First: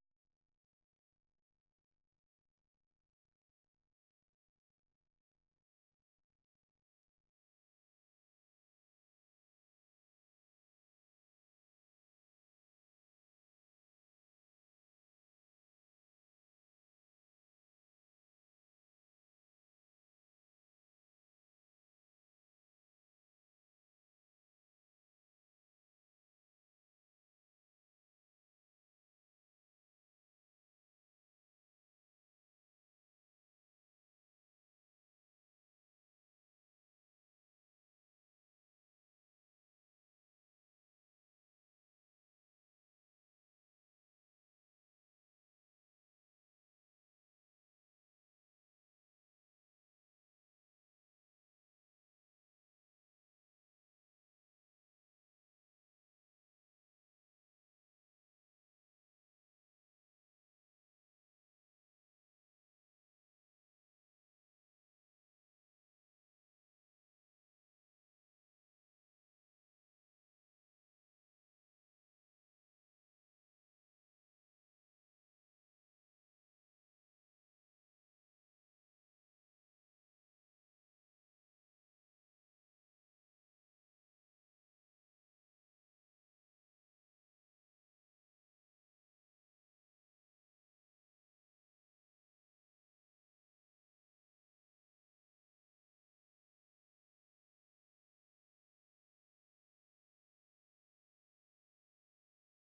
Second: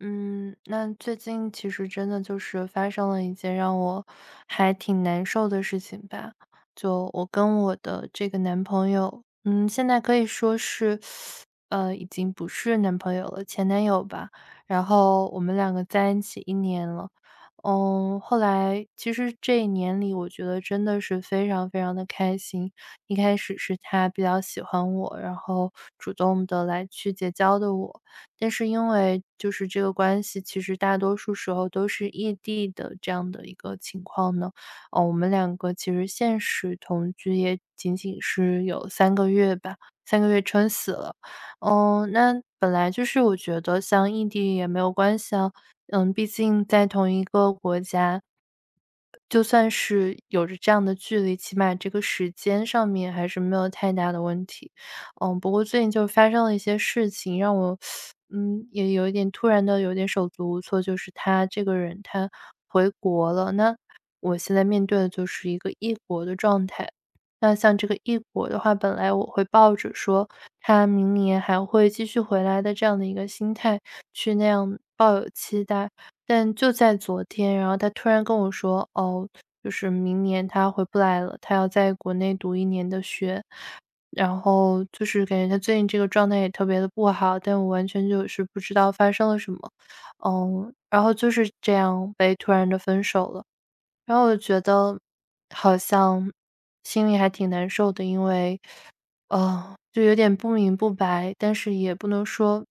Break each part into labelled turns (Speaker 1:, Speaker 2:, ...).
Speaker 1: 嗯，那最近其实真的就是发生了一件让我还挺难受的事情吧。就我跟我的这个男朋友，现在可以说是，已经不是男朋友了，前男友吧。然后我们两个在一起一年了，后来其实这一年里，我觉得真的是非常非常的开心。一开始是他比较喜欢我，然后主动的来去结交的我。但是因为就是这个关系，其实大多数时候都是异地的这样的一个情况呢，哦，我们两个其实现实同居也仅仅是有三个月吧三个月撑死了。那本来就是我觉得像异地也没有关系啊，毕竟在同一个国家，就算是有着这样的距离，起码这个时间上面还是没有太大的问题。不过最近就发生了一些事情，让我，也有一点突然的有点手足无措。就是他这个人他回国了，那我现在面对的就是一个异国的状态。那像这个异国的话，本来我会抱着说他明年还会继续回来的这样的一个心态去那样抱有期待，但就在昨天，然后他突然跟我说，就是明年他回不来了，他要在国内读一年的学，然后就是感觉他最近这个状态也特别的不好，但我完全就是不知道发生了什么，然后就是这样被突然的分手了。然后我觉得好像心里还挺难受的，因为就有点不明不白，但是也不能说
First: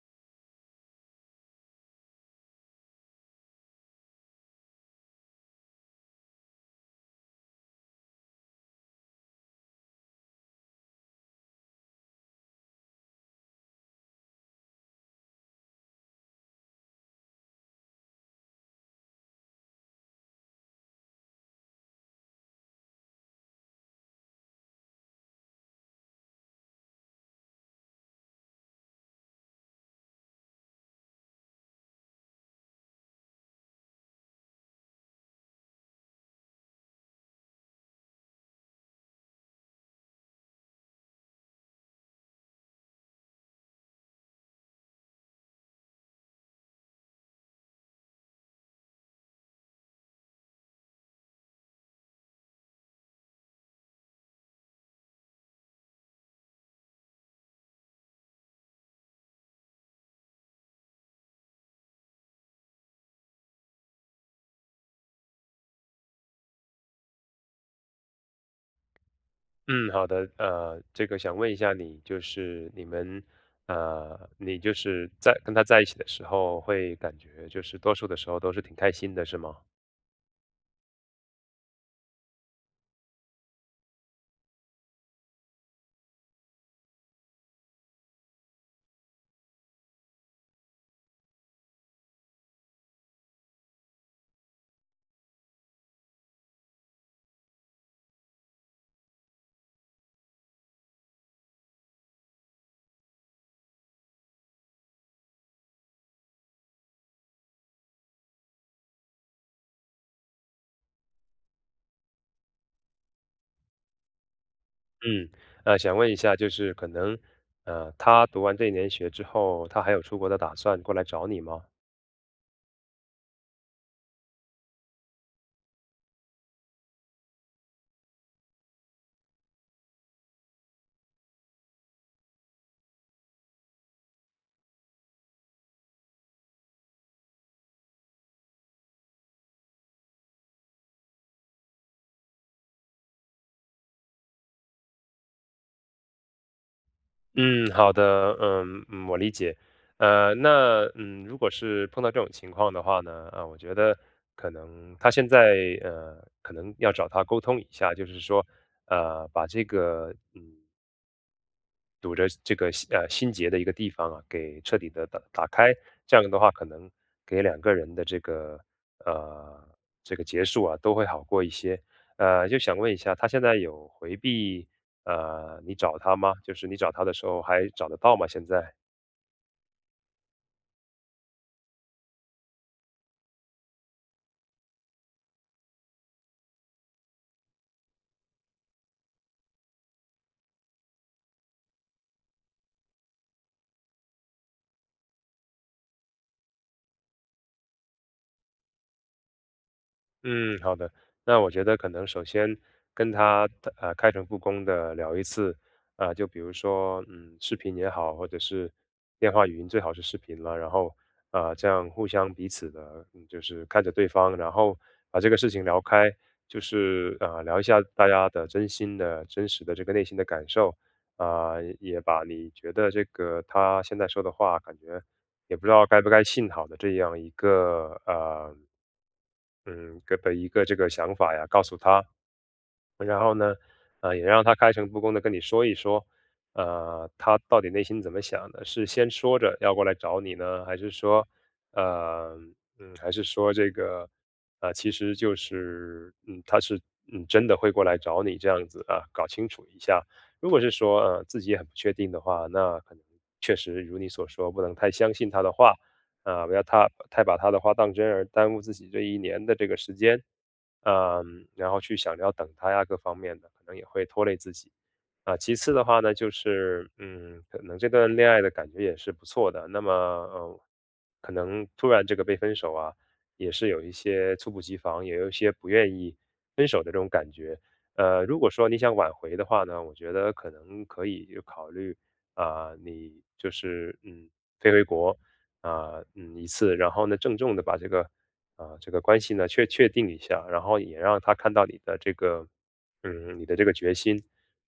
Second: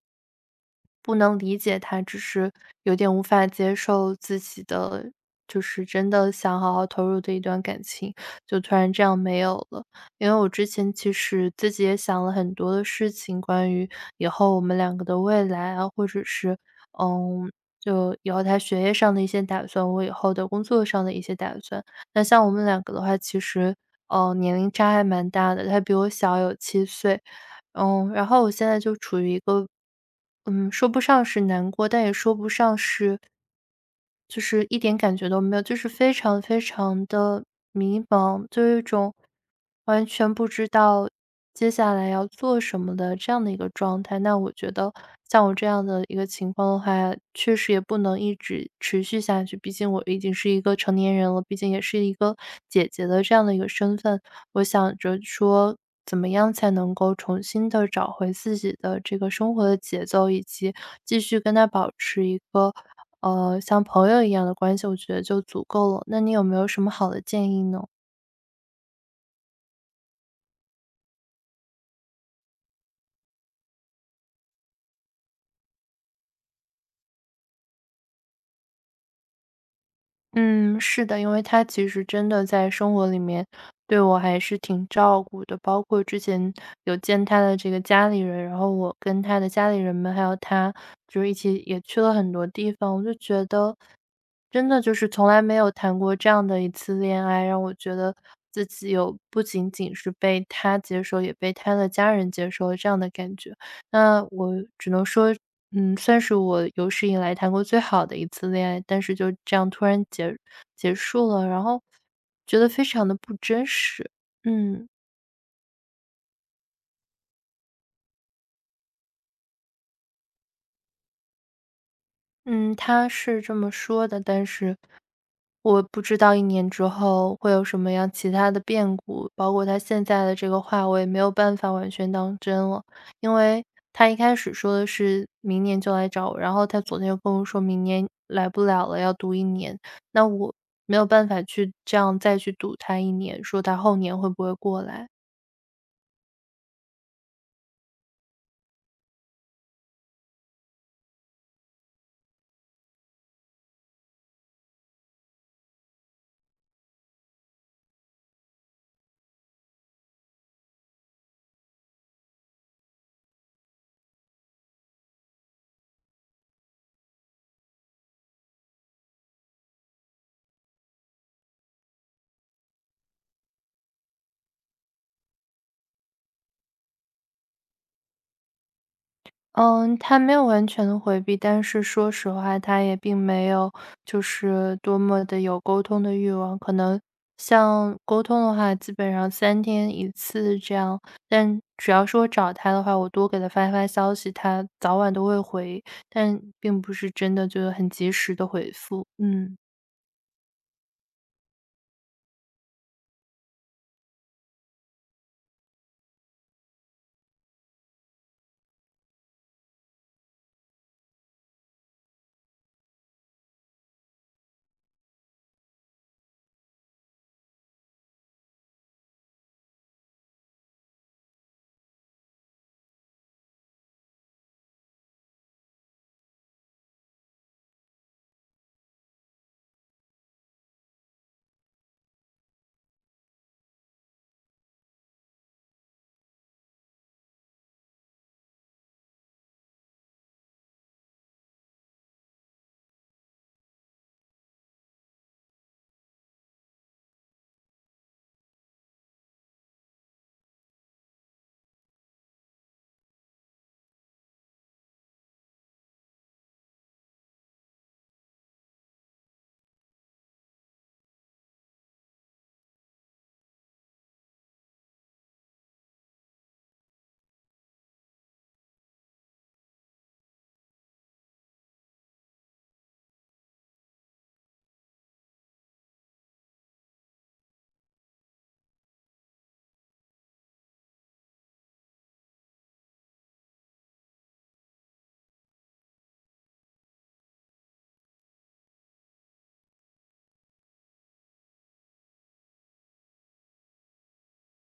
Speaker 1: 不能理解他，只是有点无法接受自己的，就是真的想好好投入的一段感情，就突然这样没有了。因为我之前其实自己也想了很多的事情，关于以后我们两个的未来啊，或者是嗯，就以后他学业上的一些打算，我以后的工作上的一些打算。那像我们两个的话，其实，年龄差还蛮大的，他比我小有7岁。然后我现在就处于一个，说不上是难过，但也说不上是就是一点感觉都没有，就是非常非常的迷茫，就有一种完全不知道接下来要做什么的这样的一个状态。那我觉得像我这样的一个情况的话，确实也不能一直持续下去，毕竟我已经是一个成年人了，毕竟也是一个姐姐的这样的一个身份。我想着说怎么样才能够重新的找回自己的这个生活的节奏，以及继续跟他保持一个，像朋友一样的关系，我觉得就足够了。那你有没有什么好的建议呢？
Speaker 2: 嗯，好的，这个想问一下你，就是你们，你就是在跟他在一起的时候，会感觉就是多数的时候都是挺开心的，是吗？
Speaker 1: 嗯，是的，因为他其实真的在生活里面对我还是挺照顾的，包括之前有见他的这个家里人，然后我跟他的家里人们还有他，就是一起也去了很多地方，我就觉得真的就是从来没有谈过这样的一次恋爱，让我觉得自己有不仅仅是被他接受，也被他的家人接受这样的感觉。那我只能说，算是我有史以来谈过最好的一次恋爱，但是就这样突然结束了，然后觉得非常的不真实。嗯，
Speaker 2: 嗯，想问一下，就是可能，他读完这一年学之后，他还有出国的打算，过来找你吗？
Speaker 1: 嗯，他是这么说的，但是我不知道一年之后会有什么样其他的变故，包括他现在的这个话，我也没有办法完全当真了。因为他一开始说的是明年就来找我，然后他昨天又跟我说明年来不了了，要读一年。那我没有办法去这样再去赌他一年，说他后年会不会过来。
Speaker 2: 嗯，好的，嗯嗯，我理解。如果是碰到这种情况的话呢，啊，我觉得可能他现在可能要找他沟通一下，就是说，把这个堵着这个心结的一个地方啊，给彻底的打开。这样的话，可能给两个人的这个呃这个结束啊，都会好过一些。就想问一下，他现在有回避你找他吗？就是你找他的时候还找得到吗？现在？
Speaker 1: 嗯，他没有完全的回避，但是说实话，他也并没有就是多么的有沟通的欲望。可能像沟通的话，基本上3天一次这样，但只要是我找他的话，我多给他发发消息，他早晚都会回，但并不是真的就是很及时的回复，嗯。
Speaker 2: 嗯，好的。那我觉得可能首先跟他开诚布公的聊一次，啊、就比如说视频也好，或者是电话语音，最好是视频了。然后这样互相彼此的，就是看着对方，然后把这个事情聊开，就是聊一下大家的真心的、真实的这个内心的感受啊、也把你觉得这个他现在说的话，感觉也不知道该不该信好的这样一个呃嗯，个的一个这个想法呀，告诉他，然后呢，也让他开诚布公地跟你说一说，啊，他到底内心怎么想的，是先说着要过来找你呢，还是说，呃，还是说这个，啊，其实就是，他是，嗯，真的会过来找你这样子啊，搞清楚一下。如果是说，自己也很不确定的话，那可能确实如你所说，不能太相信他的话，啊，不要他太把他的话当真，而耽误自己这一年的这个时间。嗯，然后去想着要等他呀，各方面的，可能也会拖累自己。啊，其次的话呢，就是可能这段恋爱的感觉也是不错的。那么，可能突然这个被分手啊，也是有一些猝不及防，也有一些不愿意分手的这种感觉。如果说你想挽回的话呢，我觉得可能可以考虑啊，你就是飞回国啊，一次，然后呢，郑重的把这个啊，这个关系呢确定一下，然后也让他看到你的这个，你的这个决心。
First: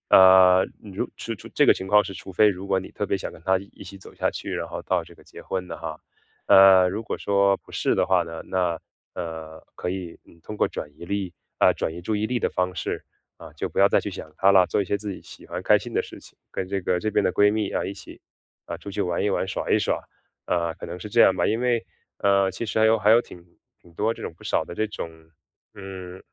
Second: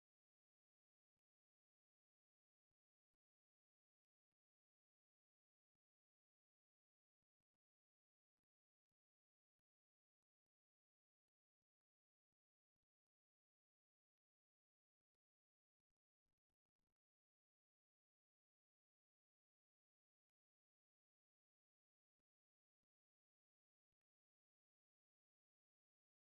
Speaker 2: 呃，如这个情况是，除非如果你特别想跟他一起走下去，然后到这个结婚的哈，如果说不是的话呢，那可以通过转移注意力的方式啊、就不要再去想他了，做一些自己喜欢开心的事情，跟这个这边的闺蜜啊一起啊出去玩一玩耍一耍，啊、可能是这样吧，因为其实还有挺多这种不少的这种，嗯，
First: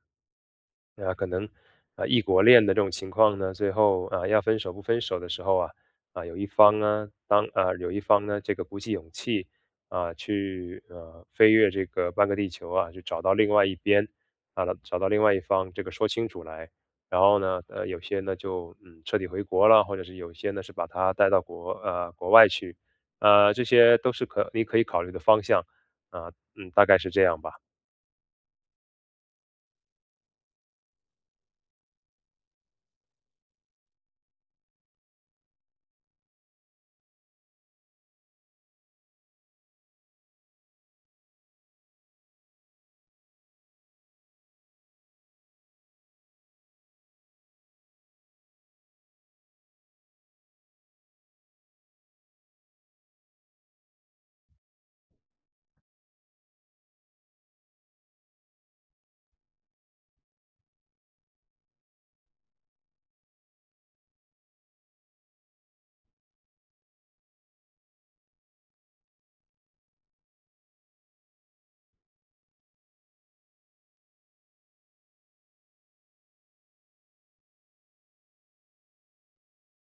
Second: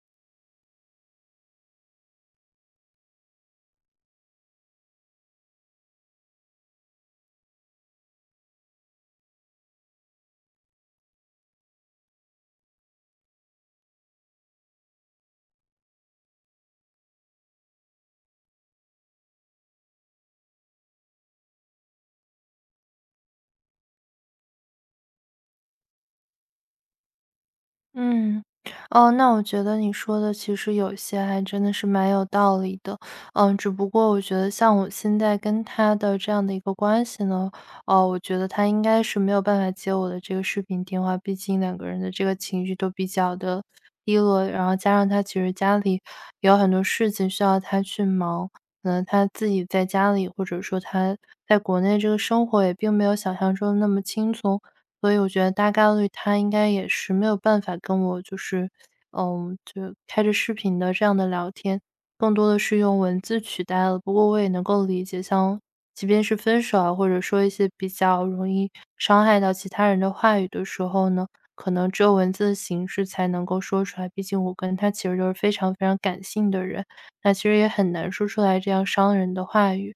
Speaker 2: 可能啊异国恋的这种情况呢，最后啊要分手不分手的时候啊，啊有一方啊当啊有一方呢这个鼓起勇气啊去飞越这个半个地球啊，去找到另外一边啊找到另外一方这个说清楚来，然后呢有些呢就彻底回国了，或者是有些呢是把他带到国外去，这些都是你可以考虑的方向啊，大概是这样吧。
Speaker 1: 嗯，哦，那我觉得你说的其实有些还真的是蛮有道理的，只不过我觉得像我现在跟他的这样的一个关系呢，哦，我觉得他应该是没有办法接我的这个视频电话，毕竟两个人的这个情绪都比较的低落，然后加上他其实家里也有很多事情需要他去忙，可能他自己在家里或者说他在国内这个生活也并没有想象中那么轻松，所以我觉得大概率他应该也是没有办法跟我就是，就开着视频的这样的聊天，更多的是用文字取代了。不过我也能够理解，像即便是分手啊，或者说一些比较容易伤害到其他人的话语的时候呢，可能只有文字的形式才能够说出来。毕竟我跟他其实都是非常非常感性的人，那其实也很难说出来这样伤人的话语。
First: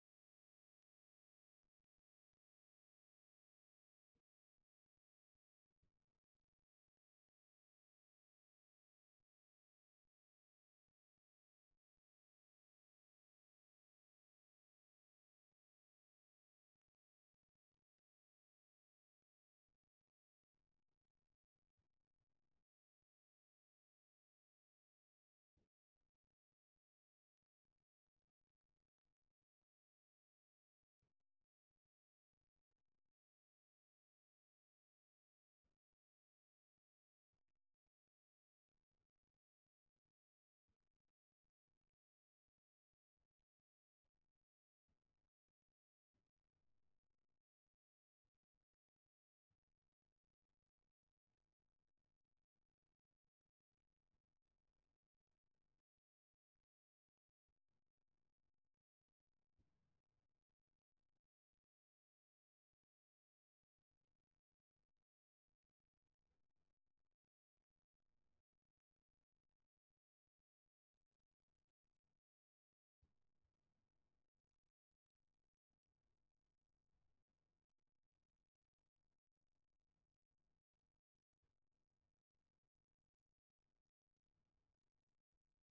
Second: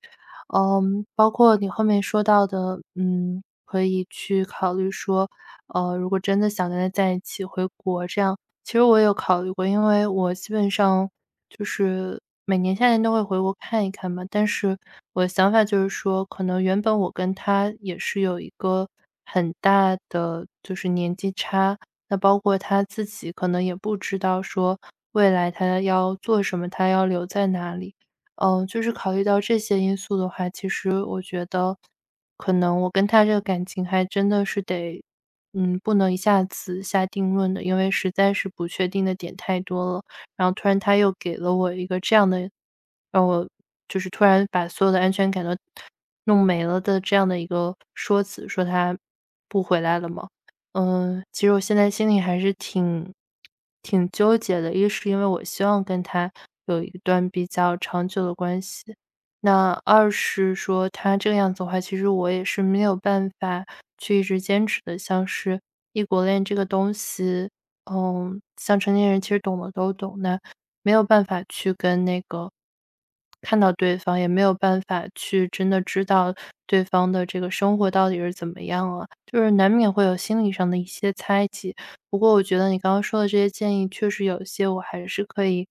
Speaker 1: 包括你后面说到的，可以去考虑说，如果真的想跟他在一起回国这样，其实我有考虑过，因为我基本上就是每年夏天都会回国看一看嘛。但是我的想法就是说，可能原本我跟他也是有一个很大的就是年纪差，那包括他自己可能也不知道说未来他要做什么，他要留在哪里。就是考虑到这些因素的话，其实我觉得，可能我跟他这个感情还真的是得，不能一下子下定论的，因为实在是不确定的点太多了。然后突然他又给了我一个这样的，让我就是突然把所有的安全感都弄没了的这样的一个说辞，说他不回来了嘛。其实我现在心里还是挺纠结的。一是因为我希望跟他有一段比较长久的关系，那二是说他这个样子的话，其实我也是没有办法去一直坚持的。像是异国恋这个东西，像成年人其实懂的都懂，那没有办法去跟那个看到对方，也没有办法去真的知道对方的这个生活到底是怎么样啊。就是难免会有心理上的一些猜忌。不过我觉得你刚刚说的这些建议，确实有些我还是可以，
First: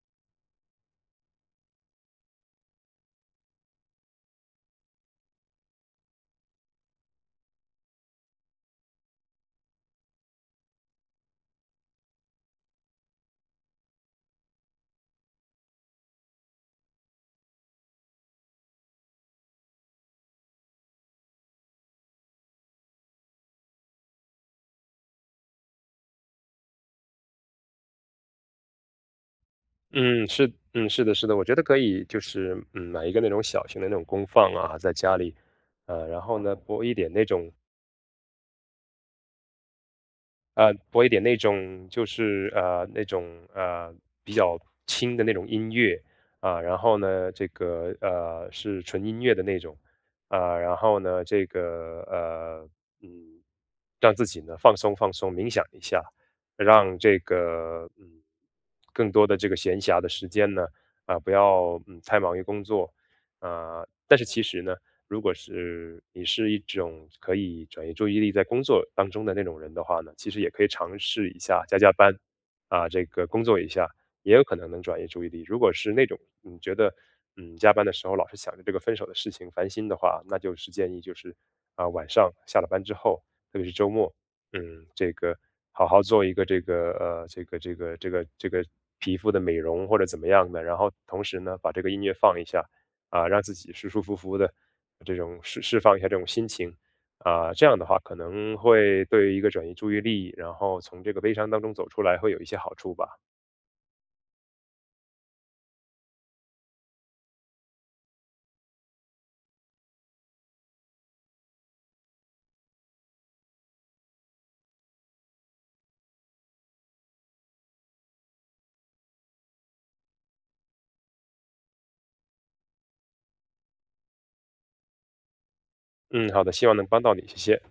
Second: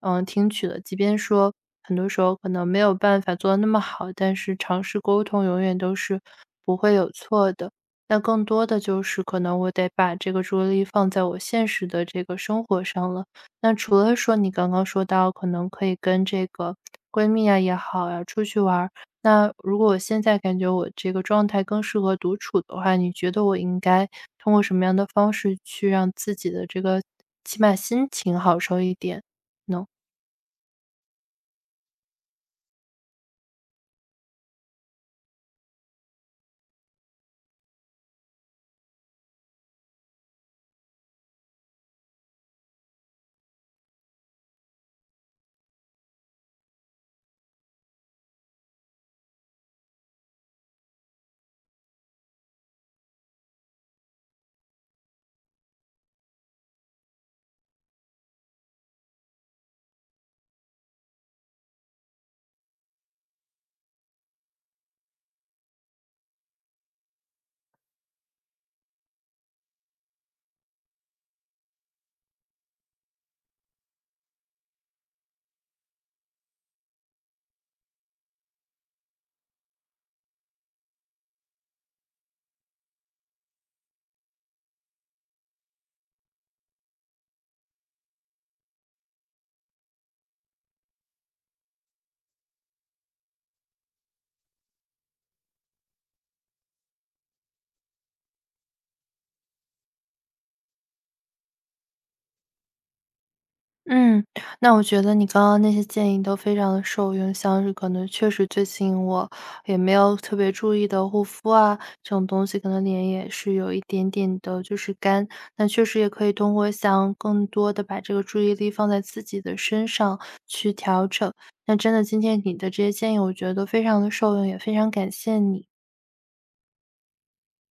Speaker 1: 听取的。即便说很多时候可能没有办法做的那么好，但是尝试沟通永远都是不会有错的。那更多的就是可能我得把这个注意力放在我现实的这个生活上了。那除了说你刚刚说到可能可以跟这个闺蜜啊也好呀，出去玩儿，那如果我现在感觉我这个状态更适合独处的话，你觉得我应该通过什么样的方式去让自己的这个起码心情好受一点呢？
Speaker 2: 嗯，是，嗯，是的，是的，我觉得可以，就是买一个那种小型的那种功放啊，在家里，然后呢，播一点那种就是那种呃比较轻的那种音乐啊，然后呢，这个是纯音乐的那种啊，然后呢，嗯，让自己呢放松放松，冥想一下，让这个更多的这个闲暇的时间呢啊，不要太忙于工作啊，但是其实呢。如果是你是一种可以转移注意力在工作当中的那种人的话呢，其实也可以尝试一下加班，啊，这个工作一下，也有可能能转移注意力。如果是那种你觉得，加班的时候老是想着这个分手的事情烦心的话，那就是建议就是啊，晚上下了班之后，特别是周末，这个好好做一个这个皮肤的美容或者怎么样的，然后同时呢把这个音乐放一下，啊，让自己舒舒服服的这种释放一下这种心情，啊，这样的话可能会对于一个转移注意力，然后从这个悲伤当中走出来会有一些好处吧。
Speaker 1: 嗯，那我觉得你刚刚那些建议都非常的受用，像是可能确实最近我也没有特别注意的护肤啊，这种东西可能脸也是有一点点的就是干，那确实也可以通过像更多的把这个注意力放在自己的身上去调整。那真的今天你的这些建议我觉得都非常的受用，也非常感谢你。
Speaker 2: 嗯，好的，希望能帮到你，谢谢。